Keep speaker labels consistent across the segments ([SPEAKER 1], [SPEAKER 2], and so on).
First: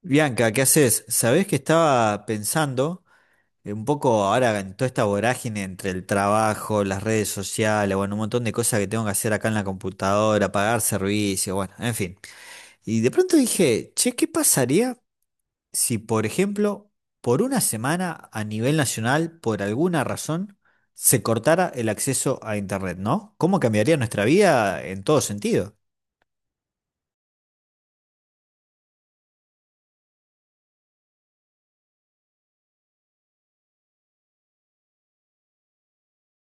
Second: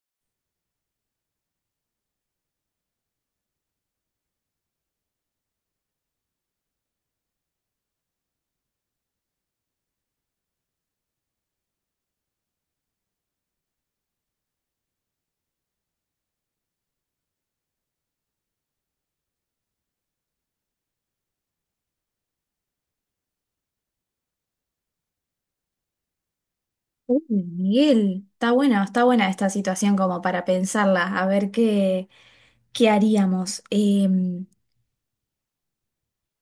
[SPEAKER 1] Bianca, ¿qué haces? Sabés que estaba pensando un poco ahora en toda esta vorágine entre el trabajo, las redes sociales, bueno, un montón de cosas que tengo que hacer acá en la computadora, pagar servicios, bueno, en fin. Y de pronto dije, che, ¿qué pasaría si, por ejemplo, por una semana a nivel nacional, por alguna razón, se cortara el acceso a Internet, ¿no? ¿Cómo cambiaría nuestra vida en todo sentido?
[SPEAKER 2] Uy, Miguel, está buena esta situación como para pensarla, a ver qué haríamos. Em,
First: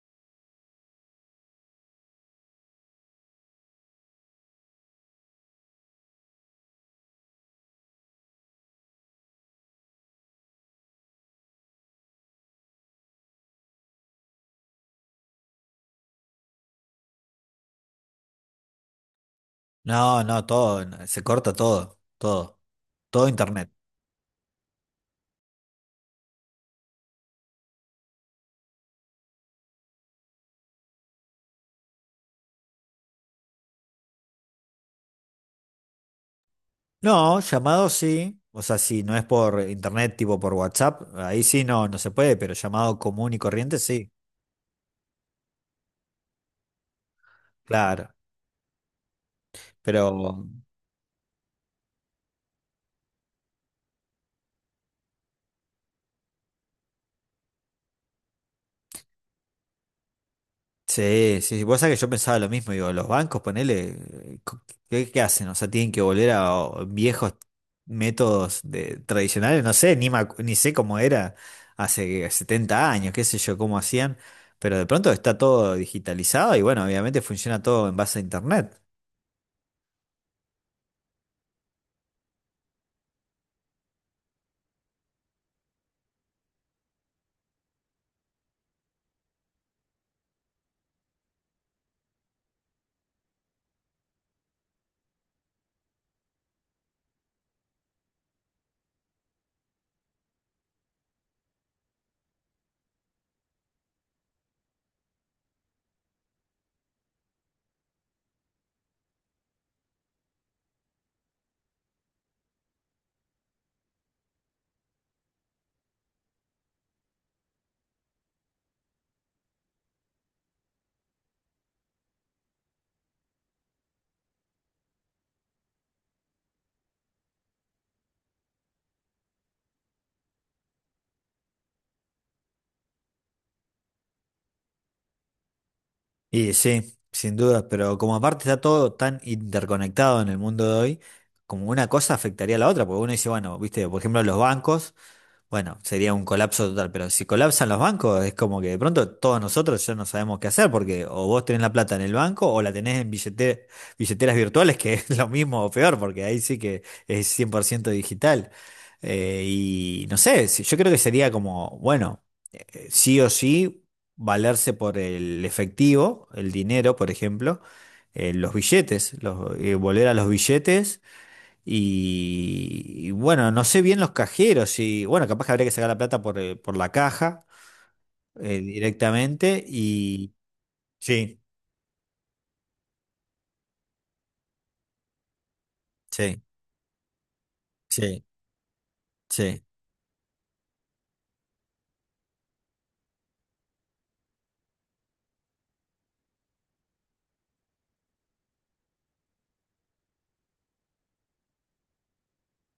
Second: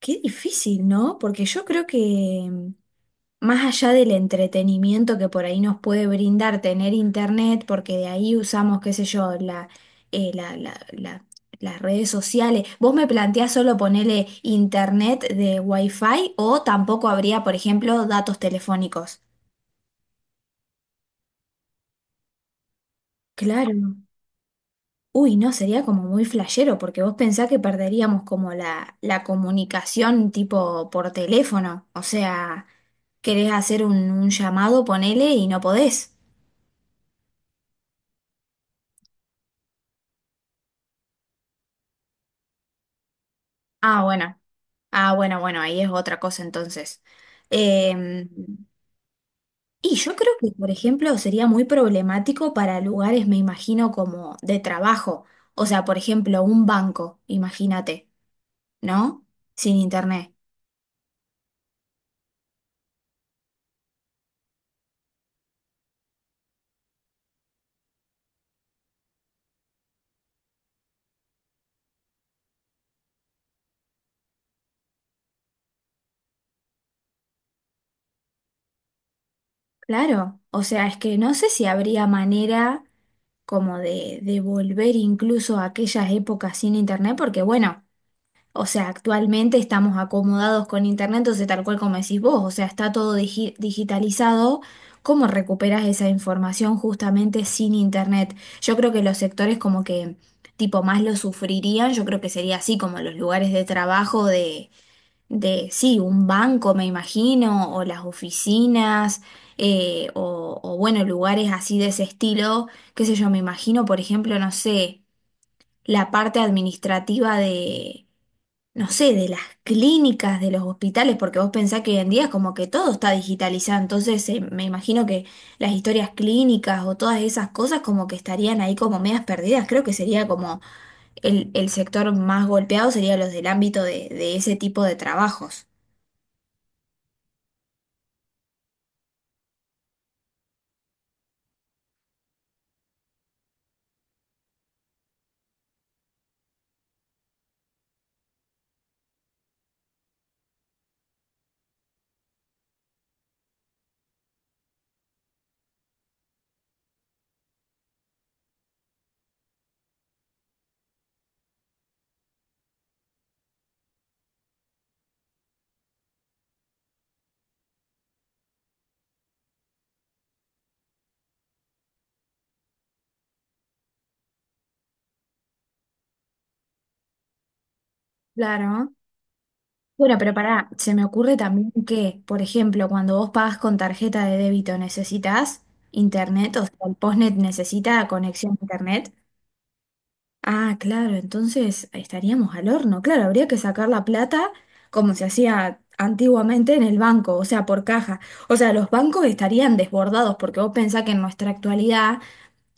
[SPEAKER 2] qué difícil, ¿no? Porque yo creo que em, más allá del entretenimiento que por ahí nos puede brindar tener internet, porque de ahí usamos, qué sé yo, eh, la- la- la- las redes sociales. ¿Vos me planteás solo ponerle internet de Wi-Fi o tampoco habría, por ejemplo, datos telefónicos?
[SPEAKER 1] No, no, todo, no, se corta todo, todo, todo Internet.
[SPEAKER 2] Claro. Uy, no, sería como muy flashero, porque vos pensás que perderíamos como la comunicación tipo por teléfono. O sea, querés hacer un llamado, ponele y no podés.
[SPEAKER 1] No, llamado sí. O sea, si no es por internet, tipo por WhatsApp, ahí sí no, no se puede, pero llamado común y corriente
[SPEAKER 2] Ah,
[SPEAKER 1] sí,
[SPEAKER 2] bueno. Ah, bueno, bueno, ahí es otra cosa entonces.
[SPEAKER 1] claro.
[SPEAKER 2] Eh, y
[SPEAKER 1] Pero
[SPEAKER 2] yo creo que, por ejemplo, sería muy problemático para lugares, me imagino, como de trabajo. O sea, por ejemplo, un banco, imagínate, ¿no? Sin internet.
[SPEAKER 1] sí, sí, sí, vos sabés que yo pensaba lo mismo, digo, los bancos, ponele, eh, co- ¿qué hacen? O sea, tienen que volver a o, viejos métodos de, tradicionales, no sé, ni, me acu- ni sé cómo era hace 70 años, qué sé yo, cómo hacían, pero de pronto está todo digitalizado y bueno, obviamente funciona todo en base a internet.
[SPEAKER 2] Claro. O sea, es que no sé si habría manera, como de volver incluso a aquellas épocas sin internet, porque bueno, o sea, actualmente estamos acomodados con internet, entonces tal cual como decís vos, o sea, está todo digitalizado. ¿Cómo recuperas esa información justamente sin internet? Yo creo que los sectores como que tipo más lo sufrirían, yo creo que sería así como los lugares de trabajo de, sí, un banco, me imagino, o las oficinas, o, bueno, lugares así de ese estilo, qué sé yo, me imagino, por ejemplo, no sé, la parte administrativa no sé, de las clínicas, de los hospitales, porque vos pensás que hoy en día es como que todo está digitalizado, entonces me imagino que las historias clínicas o todas esas cosas como que estarían ahí como medias perdidas, creo que sería como el sector más golpeado sería los del ámbito de ese tipo de trabajos.
[SPEAKER 1] Y sí, sin duda, pero como aparte está todo tan interconectado en el mundo de hoy, como una cosa afectaría a la otra, porque uno dice, bueno, viste, por ejemplo, los bancos. Bueno, sería un colapso total, pero si colapsan los bancos, es como que de pronto todos nosotros ya no sabemos qué hacer, porque o vos tenés la plata en el banco o la tenés en billeteras virtuales, que es lo mismo o peor, porque ahí sí que es 100% digital. Y no sé, yo creo que sería como, bueno, sí o sí, valerse por el efectivo, el dinero, por ejemplo, los billetes, volver a los billetes y bueno, no sé bien los cajeros y bueno, capaz que habría que sacar la plata por la caja
[SPEAKER 2] Claro.
[SPEAKER 1] directamente
[SPEAKER 2] Bueno,
[SPEAKER 1] y
[SPEAKER 2] pero pará, se me ocurre
[SPEAKER 1] sí,
[SPEAKER 2] también que, por ejemplo, cuando vos pagas con tarjeta de débito, ¿necesitas
[SPEAKER 1] sí,
[SPEAKER 2] internet? O sea, el postnet necesita
[SPEAKER 1] sí,
[SPEAKER 2] conexión a internet.
[SPEAKER 1] sí.
[SPEAKER 2] Ah, claro, entonces estaríamos al horno. Claro, habría que sacar la plata como se hacía antiguamente en el banco, o sea, por caja. O sea, los bancos estarían desbordados porque vos pensás que en nuestra actualidad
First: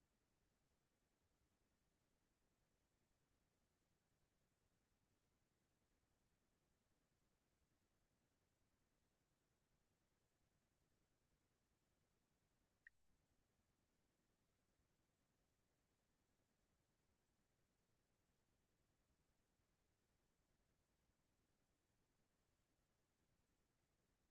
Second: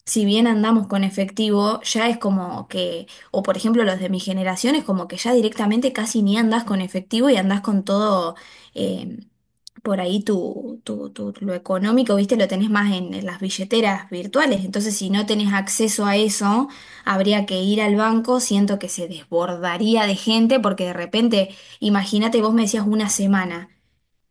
[SPEAKER 2] si bien andamos con efectivo, ya es como que, o por ejemplo los de mi generación, es como que ya directamente casi ni andás con efectivo y andás con todo eh, por ahí lo económico, viste, lo tenés más en las billeteras virtuales. Entonces, si no tenés acceso a eso, habría que ir al banco. Siento que se desbordaría de gente porque de repente, imagínate, vos me decías una semana.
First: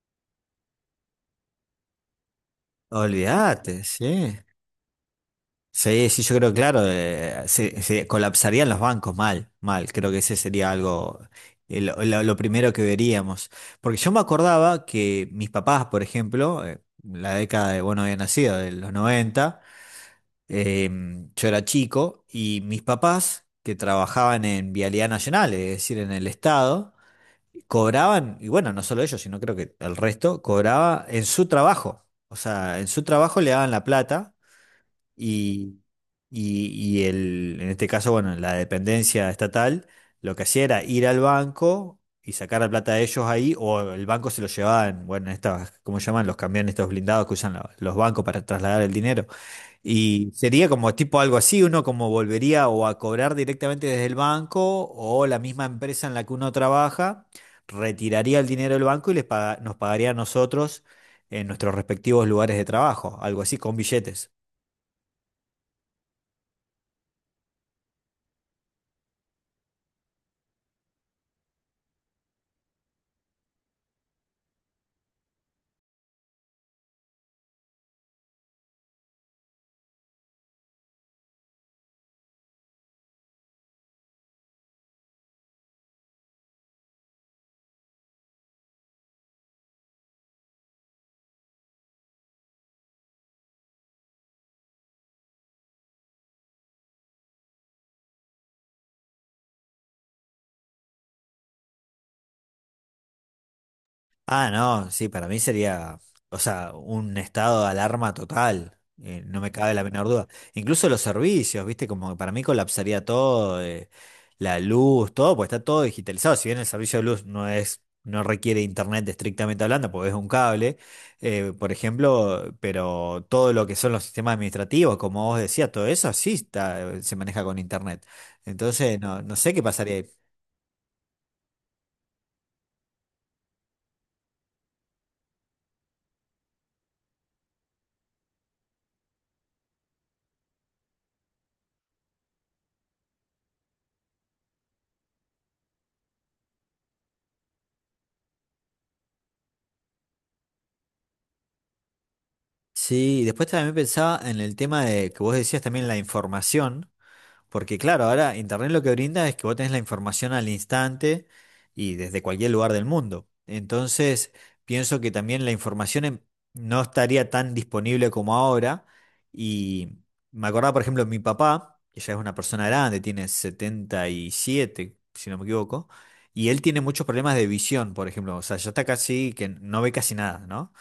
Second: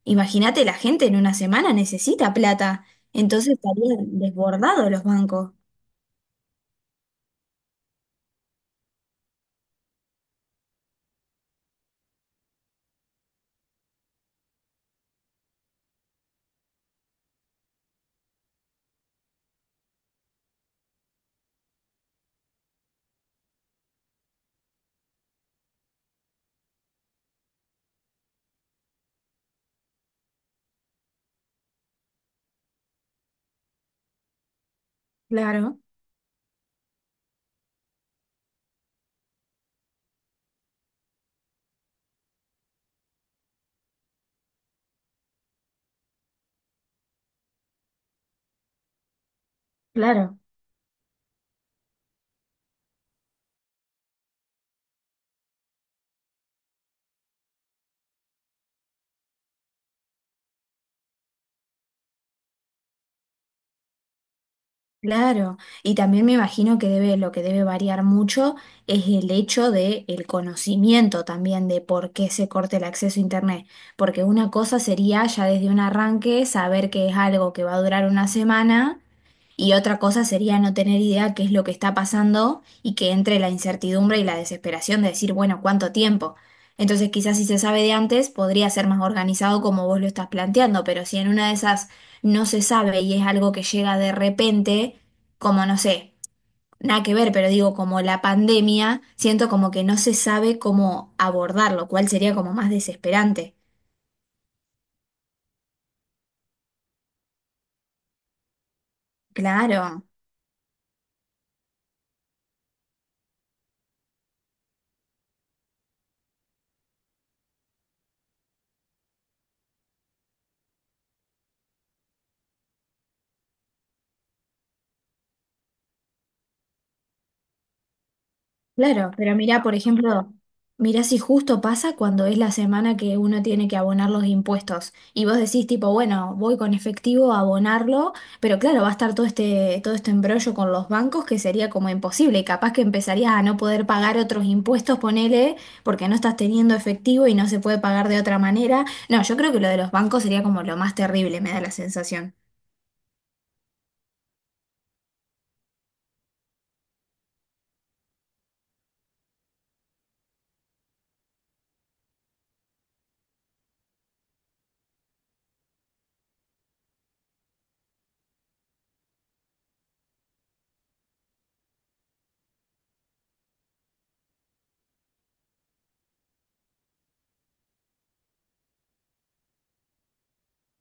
[SPEAKER 2] Imagínate, la gente en una semana necesita plata. Entonces
[SPEAKER 1] Olvídate,
[SPEAKER 2] estarían
[SPEAKER 1] sí.
[SPEAKER 2] desbordados los bancos.
[SPEAKER 1] Sí, sí, yo creo, claro, se colapsarían los bancos mal, mal. Creo que ese sería algo, lo primero que veríamos. Porque yo me acordaba que mis papás, por ejemplo, la década de, bueno, había nacido, de los 90. Yo era chico y mis papás, que trabajaban en Vialidad Nacional, es decir, en el Estado, cobraban, y bueno, no solo ellos, sino creo que el resto, cobraba en su trabajo. O sea, en su trabajo le daban la plata y,
[SPEAKER 2] Claro,
[SPEAKER 1] y, y el, en este caso, bueno, la dependencia estatal, lo que hacía era ir al banco y sacar la plata de ellos ahí, o el banco se lo llevaban, bueno, en bueno, estas, ¿cómo llaman? Los camiones, estos blindados que usan los bancos para trasladar el dinero. Y
[SPEAKER 2] claro,
[SPEAKER 1] sería como tipo algo así, uno como volvería o a cobrar directamente desde el banco o la misma empresa en la que uno trabaja retiraría el dinero del banco y nos pagaría a nosotros en nuestros respectivos lugares de trabajo, algo así, con billetes.
[SPEAKER 2] claro. Y también me imagino que debe, lo que debe variar mucho es el hecho de el conocimiento también de por qué se corta el acceso a internet. Porque una cosa sería ya desde un arranque saber que es algo que va a durar una semana. Y otra cosa sería no tener idea qué es lo que está pasando y que entre la incertidumbre y la desesperación de decir, bueno, ¿cuánto tiempo? Entonces quizás si se sabe de antes podría ser más organizado como vos lo estás planteando, pero si en una de esas no se sabe y es algo que llega de repente, como no sé, nada que ver, pero digo como la pandemia, siento como que no se sabe cómo abordarlo, cuál sería como más desesperante.
[SPEAKER 1] Ah, no, sí, para mí sería, o sea, un estado de alarma total, no me cabe la
[SPEAKER 2] Claro.
[SPEAKER 1] menor duda. Incluso los servicios, viste, como que para mí colapsaría todo, la luz, todo, pues está todo digitalizado. Si bien el servicio de luz no es, no requiere internet estrictamente hablando, porque es un cable, por ejemplo, pero todo lo que son los sistemas administrativos, como vos decías, todo eso sí está, se maneja con internet. Entonces,
[SPEAKER 2] Claro,
[SPEAKER 1] no, no
[SPEAKER 2] pero
[SPEAKER 1] sé qué
[SPEAKER 2] mirá, por
[SPEAKER 1] pasaría.
[SPEAKER 2] ejemplo, mirá si justo pasa cuando es la semana que uno tiene que abonar los impuestos y vos decís tipo, bueno, voy con efectivo a abonarlo, pero claro, va a estar todo este embrollo con los bancos que sería como imposible y capaz que empezarías a no poder pagar otros impuestos, ponele, porque no estás teniendo efectivo y no se puede pagar de otra manera. No, yo creo que lo de los bancos sería como lo más terrible, me da la sensación.
[SPEAKER 1] Sí, y después también pensaba en el tema de que vos decías también la información, porque claro, ahora Internet lo que brinda es que vos tenés la información al instante y desde cualquier lugar del mundo. Entonces, pienso que también la información no estaría tan disponible como ahora. Y me acordaba, por ejemplo, mi papá, que ya es una persona grande, tiene 77 si no me equivoco, y él tiene muchos problemas de visión, por ejemplo, o sea, ya está casi que no ve casi nada, ¿no?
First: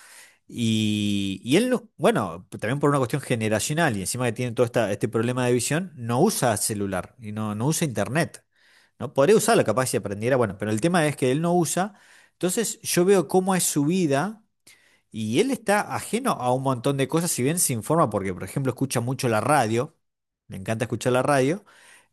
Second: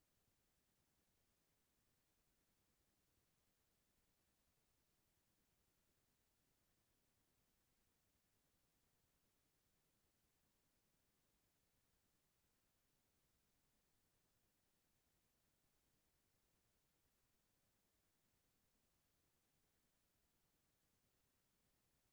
[SPEAKER 1] Y él, bueno, también por una cuestión generacional y encima que tiene todo esta, este problema de visión, no usa celular y no, no usa internet. ¿No? Podría usarlo capaz si aprendiera, bueno, pero el tema es que él no usa. Entonces yo veo cómo es su vida y él está ajeno a un montón de cosas, si bien se informa, porque por ejemplo escucha mucho la radio, le encanta escuchar la radio,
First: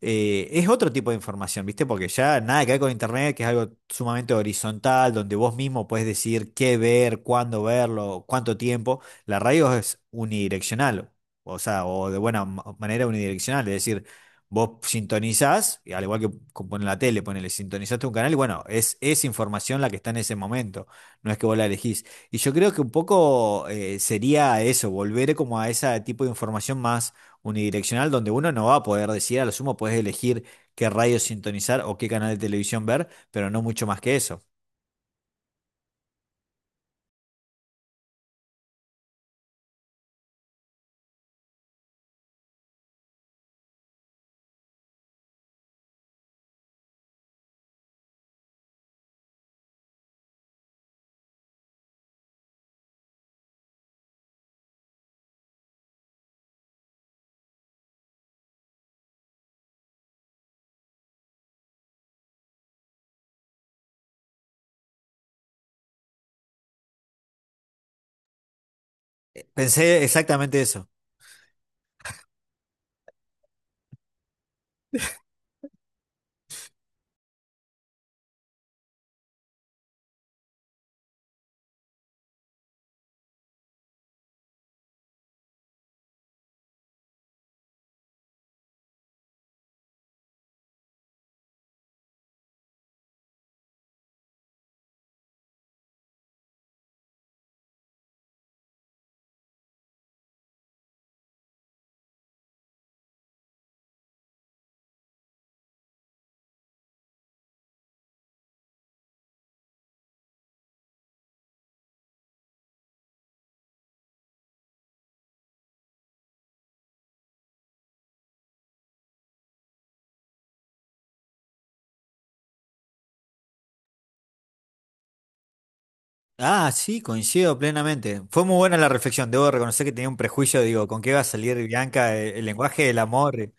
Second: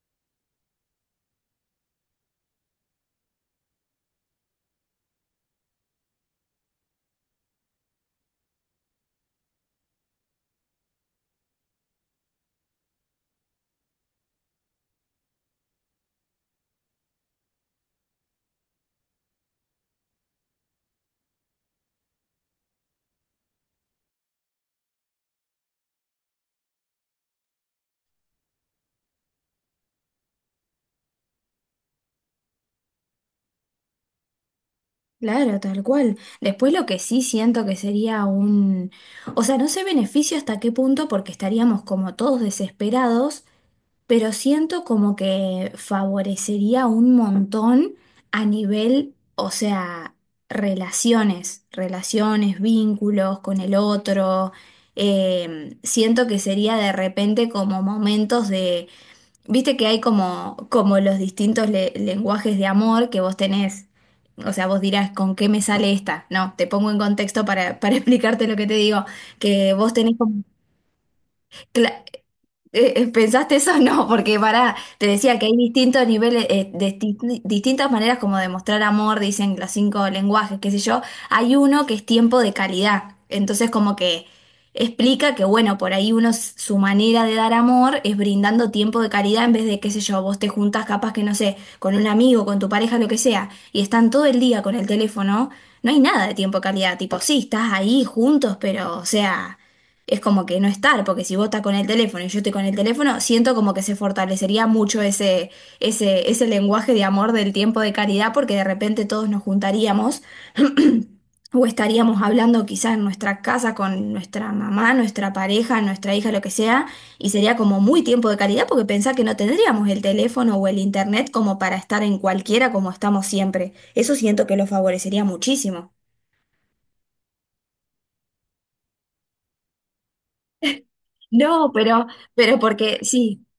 [SPEAKER 1] es otro tipo de información, ¿viste? Porque ya nada que ver con internet, que es algo sumamente horizontal, donde vos mismo puedes decir qué ver, cuándo verlo, cuánto tiempo. La radio es unidireccional, o sea, o de buena manera unidireccional, es decir, vos sintonizás, y al igual que con la tele, ponele, sintonizaste un canal y bueno, es información la que está en ese momento, no es que vos la elegís. Y yo creo que un poco sería eso, volver como a ese tipo de información más unidireccional, donde uno no va a poder decidir, a lo sumo puedes elegir qué radio sintonizar o qué canal de televisión ver, pero no mucho más que eso.
[SPEAKER 2] Claro, tal cual. Después lo que sí siento que sería un... O sea, no sé beneficio hasta qué punto porque estaríamos como todos desesperados, pero siento como que favorecería un montón a nivel, o sea, relaciones, relaciones, vínculos con el otro. Siento que sería de repente como momentos de... Viste que hay como, como los distintos lenguajes de amor que vos tenés. O sea, vos dirás, ¿con qué me sale esta? No, te pongo en contexto para explicarte lo que te digo. Que vos
[SPEAKER 1] Pensé
[SPEAKER 2] tenés como...
[SPEAKER 1] exactamente eso.
[SPEAKER 2] ¿Pensaste eso? No, porque para, te decía que hay distintos niveles, distintas maneras como de mostrar amor, dicen los cinco lenguajes, qué sé yo. Hay uno que es tiempo de calidad. Entonces, como que explica que, bueno, por ahí uno, su manera de dar amor es brindando tiempo de calidad en vez de, qué sé yo, vos te juntas capaz que, no sé, con un amigo, con tu pareja, lo que sea, y están todo el día con el teléfono, no hay nada de tiempo de calidad. Tipo, sí, estás ahí juntos, pero, o sea, es como que no estar, porque si vos estás con el teléfono y yo estoy con el teléfono, siento como que se fortalecería mucho ese lenguaje de amor del tiempo de caridad, porque de repente todos nos juntaríamos o estaríamos hablando quizás en nuestra casa con nuestra mamá, nuestra pareja, nuestra hija, lo que sea, y sería como muy tiempo de caridad porque pensá que no tendríamos el teléfono o el internet como para estar en cualquiera como estamos siempre. Eso siento que lo favorecería muchísimo.
[SPEAKER 1] Ah, sí, coincido plenamente. Fue muy buena la reflexión, debo reconocer que tenía un prejuicio, digo, ¿con qué va a salir
[SPEAKER 2] No,
[SPEAKER 1] Bianca? El
[SPEAKER 2] pero
[SPEAKER 1] lenguaje del
[SPEAKER 2] porque sí.
[SPEAKER 1] amor.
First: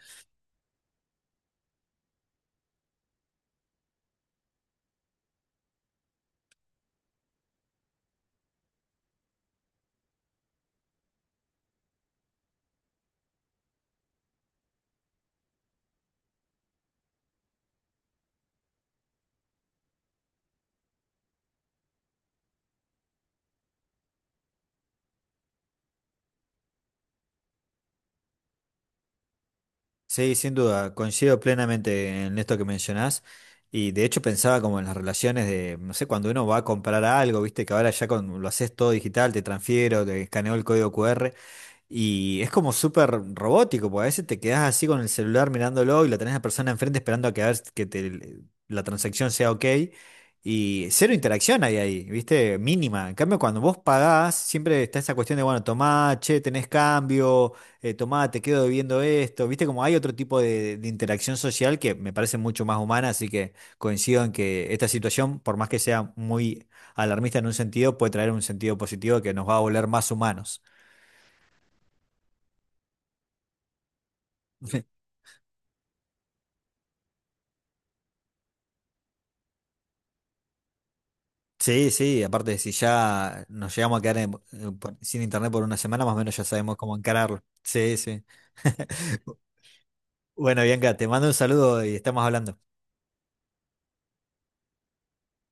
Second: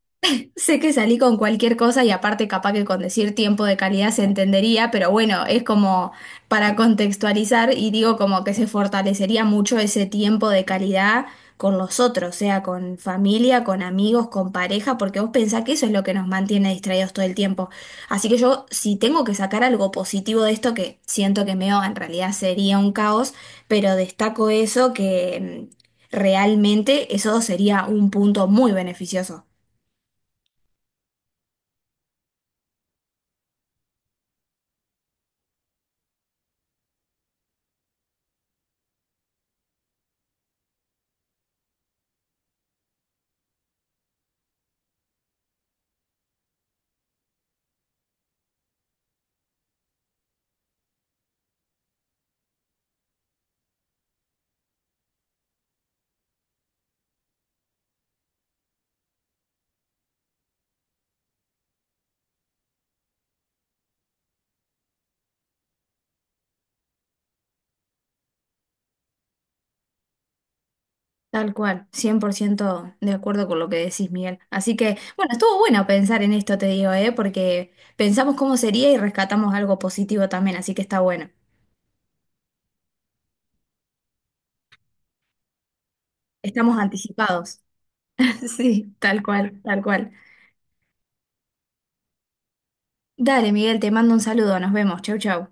[SPEAKER 2] Sé que salí con cualquier cosa y aparte capaz que con decir tiempo de calidad se entendería, pero bueno, es como para contextualizar y digo como que se fortalecería mucho ese tiempo de calidad con los otros, sea con familia, con amigos, con pareja, porque vos pensás que eso es lo que nos mantiene distraídos todo el tiempo. Así que yo, si tengo que sacar algo positivo de esto, que siento que meo en realidad sería un caos, pero destaco eso que realmente eso sería un punto muy beneficioso.
[SPEAKER 1] Sí, sin duda, coincido plenamente en esto que mencionás. Y de hecho pensaba como en las relaciones de, no sé, cuando uno va a comprar algo, viste que ahora ya con, lo haces todo digital, te transfiero, te escaneo el código QR. Y es como súper robótico, porque a veces te quedás así con el celular mirándolo y la tenés a la persona enfrente esperando a que, a ver que la transacción sea ok. Y cero interacción hay ahí, ¿viste? Mínima. En cambio, cuando vos pagás, siempre está esa cuestión de, bueno, tomá, che, tenés cambio, tomá, te quedo debiendo esto. ¿Viste? Como hay otro tipo de interacción social que me parece mucho más humana, así que coincido en que esta situación, por más que sea muy alarmista en un sentido, puede traer un sentido positivo que nos va a volver más humanos.
[SPEAKER 2] Tal cual, 100% de acuerdo con lo que decís, Miguel. Así que, bueno, estuvo bueno pensar en esto, te digo, ¿eh? Porque pensamos cómo sería y rescatamos algo positivo también, así que está bueno.
[SPEAKER 1] Sí, sí, aparte si ya nos llegamos a quedar sin internet por una semana, más o menos ya sabemos
[SPEAKER 2] Estamos
[SPEAKER 1] cómo encararlo.
[SPEAKER 2] anticipados.
[SPEAKER 1] Sí, sí.
[SPEAKER 2] Sí, tal cual, tal cual.
[SPEAKER 1] Bueno, Bianca, te mando un saludo y estamos hablando.
[SPEAKER 2] Dale, Miguel, te mando un saludo, nos vemos. Chau, chau.